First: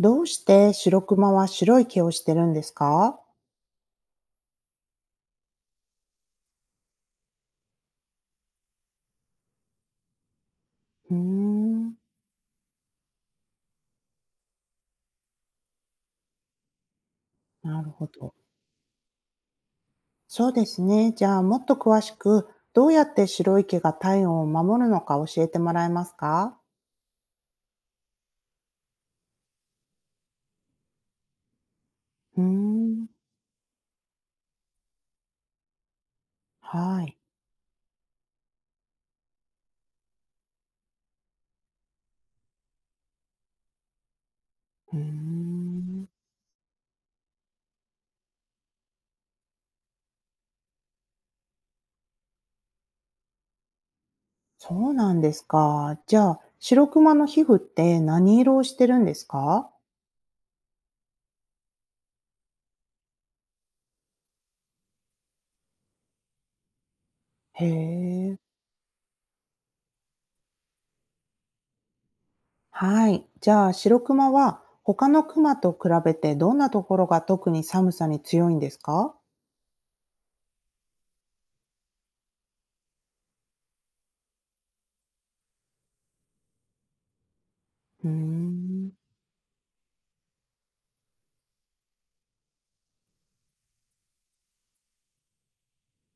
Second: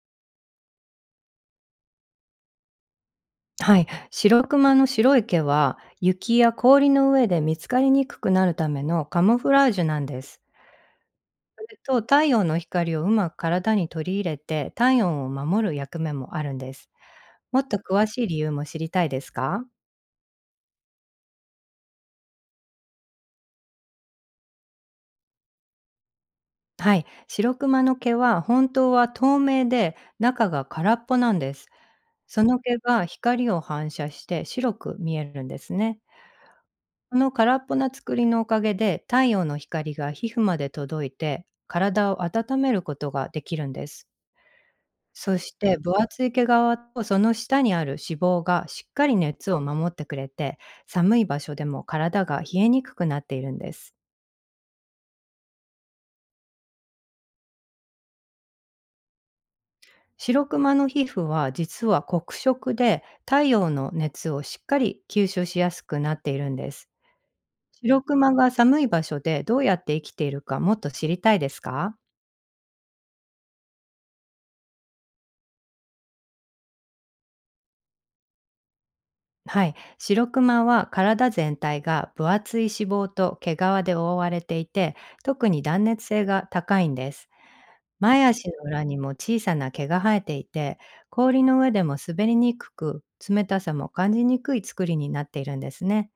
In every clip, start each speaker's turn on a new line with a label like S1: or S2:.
S1: どうして白クマは白い毛をしてるんですか？
S2: はい、白クマの白い毛は雪や氷の上で見つかりにくくなるためのカモフラージュなんです。
S1: うー
S2: それ
S1: ん、
S2: と太陽の光をうまく体に取り入れて体温を守る役目もあるんです。もっと
S1: なる
S2: 詳
S1: ほ
S2: しい
S1: ど。
S2: 理由も知りたいですか？
S1: そうですね。じゃあもっと詳しく、どうやって白い毛が体温を守るのか教えてもらえますか？
S2: はい、白クマの毛は本当は透明で中が空っぽなんです。
S1: うー
S2: その毛が
S1: ん、
S2: 光を反射して白く見えるんですね。
S1: はい。
S2: この空っぽな作りのおかげで、太陽の光が皮膚まで届いて、体を温めることができるんです。
S1: うー
S2: そして、分
S1: ん、
S2: 厚い毛皮とその下にある脂肪がしっかり熱を守ってくれて、寒い場所でも体が冷えにくくなっているんです。
S1: そうなんですか。じゃあ、白クマの皮膚って何色をしてるんですか？
S2: 白クマの皮膚は実は黒色で、太陽の熱をしっかり吸収しやすくなっているんです。
S1: へ
S2: 白クマ
S1: え。
S2: が寒い場所でどうやって生きているかもっと知りたいですか？
S1: はい。じゃあ、白クマは他のクマと比べてどんなところが特に寒さに強いんですか？
S2: はい、白クマは体全体が分厚い脂肪と毛皮で覆われていて、特に断熱性が高いんです。
S1: うー
S2: 前足の裏
S1: ん。
S2: にも小さな毛が生えていて、氷の上でも滑りにくく、冷たさも感じにくい作りになっているんですね。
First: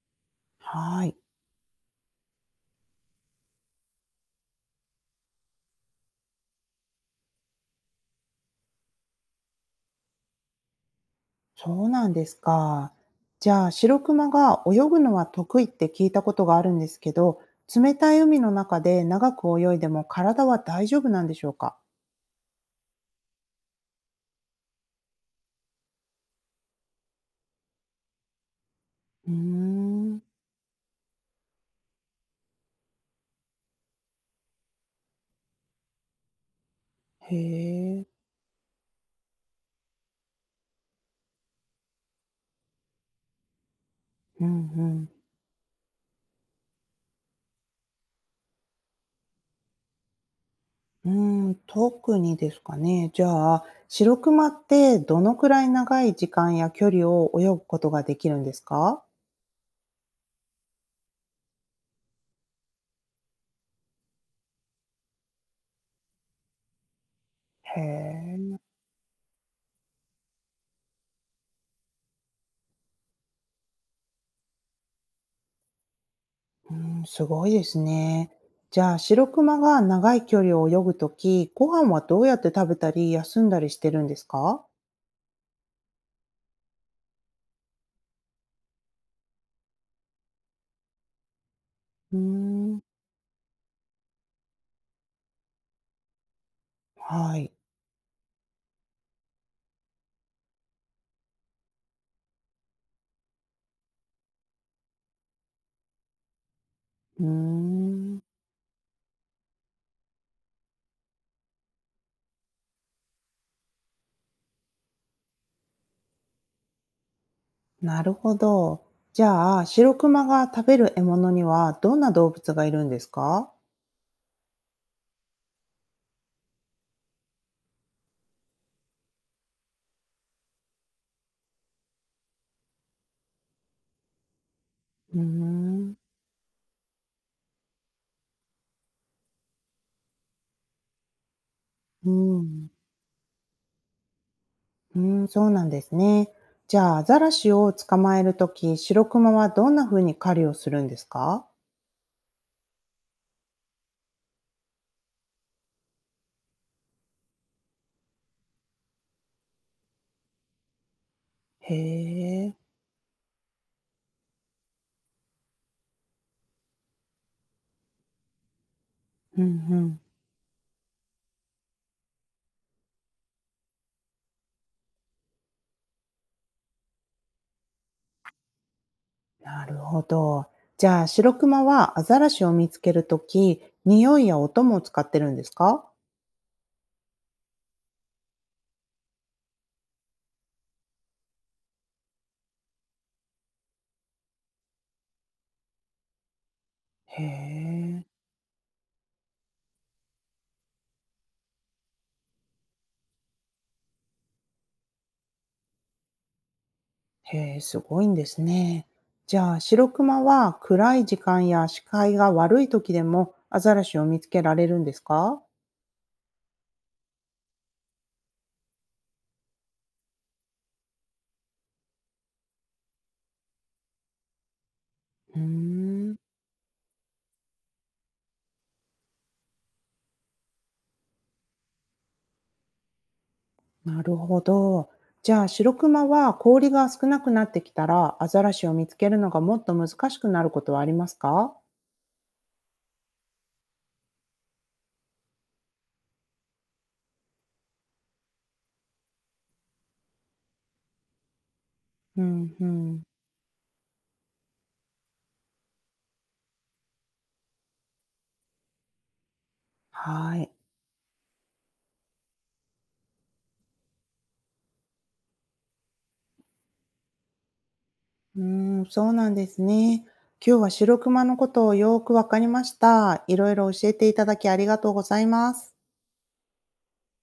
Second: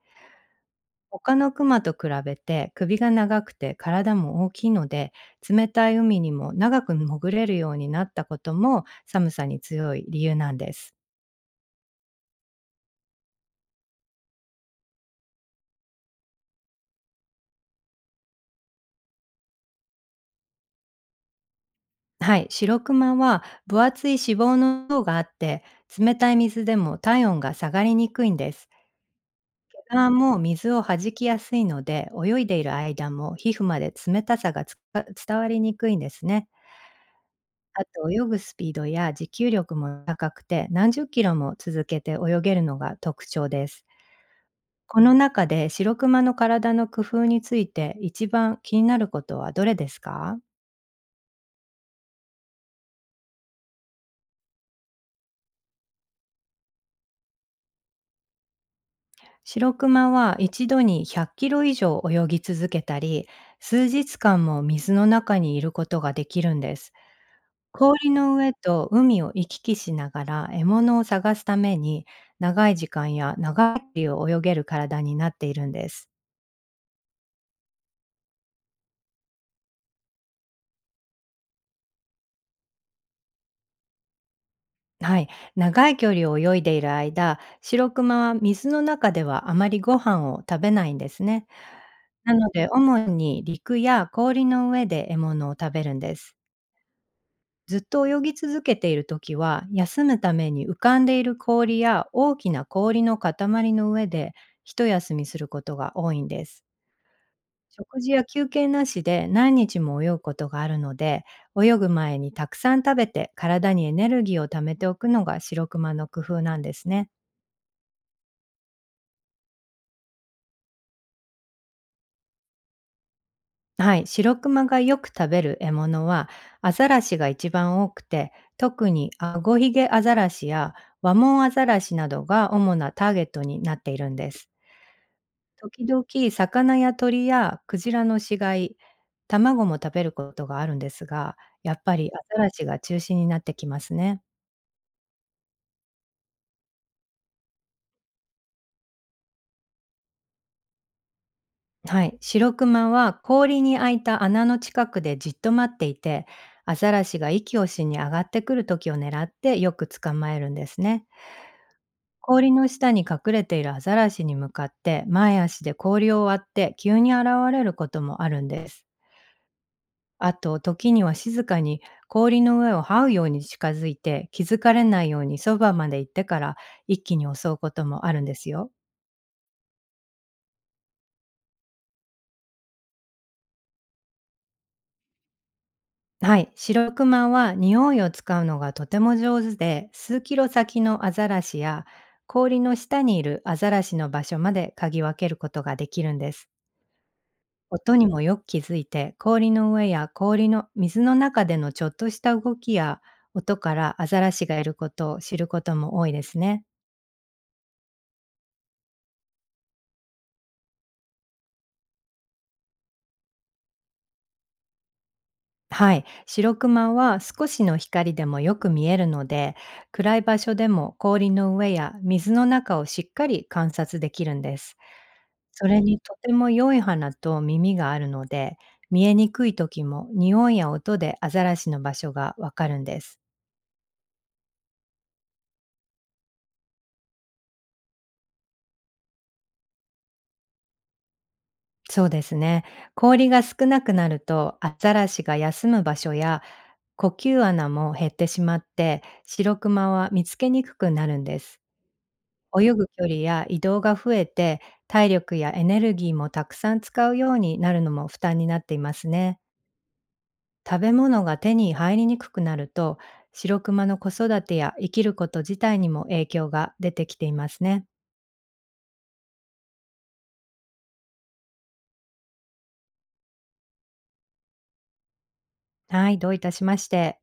S1: はい、
S2: 他のクマと比べて首が長くて体も大きいので、冷たい海にも長く潜れるようになったことも寒さに強い理由なんです。
S1: そうなんですか。じゃあ、白クマが泳ぐのは得意って聞いたことがあるんですけど、冷たい海の中で長く泳いでも体は大丈夫なんでしょうか？
S2: はい、白クマは分厚い脂肪の層があって、冷たい水でも体温が下がりにくいんです。
S1: うー
S2: あ
S1: ん、
S2: もう水を弾きやすいので、泳いでいる間も皮膚まで冷たさがつか伝わりにくいんですね。
S1: へ
S2: あ
S1: え、
S2: と泳ぐスピードや持久力も高くて、何十キロも続けて泳げるのが特徴です。
S1: う
S2: こ
S1: ん
S2: の中で白クマの体の工夫について一番気になることはどれですか？
S1: うん。特にですかね。じゃあ、白クマってどのくらい長い時間や距離を泳ぐことができるんですか？
S2: 白クマは一度に100キロ以上泳ぎ続けたり、数日間も水の中にいることができるんです。
S1: へ
S2: 氷の上
S1: え。
S2: と海を行き来しながら獲物を探すために、長い時間や長い距離を泳げる体になっているんです。
S1: うーん、すごいですね。じゃあ、シロクマが長い距離を泳ぐとき、ご飯はどうやって食べたり、休んだりしてるんですか？
S2: はい、長い距離を泳いでいる間、白クマは水の中ではあまりご飯を食べないんですね。
S1: うー
S2: なので、
S1: ん、
S2: 主に陸や氷の上で獲物を食べるんです。
S1: はい。
S2: ずっと泳ぎ続けているときは、休むために浮かんでいる氷や大きな氷の塊の上で一休みすることが多いんです。
S1: うー
S2: 食事
S1: ん、
S2: や休憩なしで何日も泳ぐことがあるので、泳ぐ前にたくさん食べて体にエネルギーを貯めておくのが白クマの工夫なんですね。
S1: なるほど。じゃあ、シロクマが食べる獲物には、どんな動物がいるんですか？
S2: はい、白クマがよく食べる獲物はアザラシが一番多くて、特にアゴヒゲアザラシやワモンアザラシなどが主なターゲットになっているんです。
S1: うー
S2: 時
S1: ん、
S2: 々、魚や鳥やクジラの死骸、卵も食べることがあるんですが、やっぱ
S1: う
S2: りアザラシ
S1: ん、
S2: が中心になってきますね。
S1: うん、そうなんですね。じゃあ、アザラシを捕まえるとき、シロクマはどんな風に狩りをするんですか？
S2: はい、シロクマは氷に開いた穴の近くでじっと待っていて、アザラシが息をしに上がってくる時を狙ってよく捕まえるんですね。
S1: へ
S2: 氷
S1: え、
S2: の下に隠れているアザラシに向かって前足で氷を割って急に現れることもあるんです。
S1: うんうん。
S2: あと、時には静かに氷の上を這うように近づいて、気づかれないようにそばまで行ってから一気に襲うこともあるんですよ。
S1: なるほど。じゃあ、白クマはアザラシを見つけるとき、匂いや音も使ってるんですか？
S2: はい、白クマは匂いを使うのがとても上手で、数キロ先のアザラシや氷の下にいるアザラシの場所まで嗅ぎ分けることができるんです。
S1: へ
S2: 音
S1: え、
S2: にもよく気づいて、氷の上や氷の水の中でのちょっとした動きや音からアザラシがいることを知ることも多いですね。
S1: へえ、すごいんですね。じゃあ、白クマは暗い時間や視界が悪いときでもアザラシを見つけられるんですか？
S2: はい、白クマは少しの光でもよく見えるので、暗い場所でも氷の上や水の中をしっかり観察できるんです。
S1: うー
S2: それにと
S1: ん、
S2: ても良い鼻と耳があるので、見えにくい時も匂いや音でアザラシの場所がわかるんです。
S1: なるほど。じゃあ、白クマは氷が少なくなってきたら、アザラシを見つけるのがもっと難しくなることはありますか？
S2: そうですね、氷が少なくなるとアザラシが休む場所や呼吸穴も減ってしまって白クマは見つけにくくなるんです。
S1: うん、う
S2: 泳ぐ
S1: ん。
S2: 距離や移動が増えて、体力やエネルギーもたくさん使うようになるのも負担になっていますね。
S1: はい。
S2: 食べ物が手に入りにくくなると、白クマの子育てや生きること自体にも影響が出てきていますね。
S1: うーん、そうなんですね。今日は白熊のことをよーくわかりました。いろいろ教えていただきありがとうございます。
S2: はい、どういたしまして。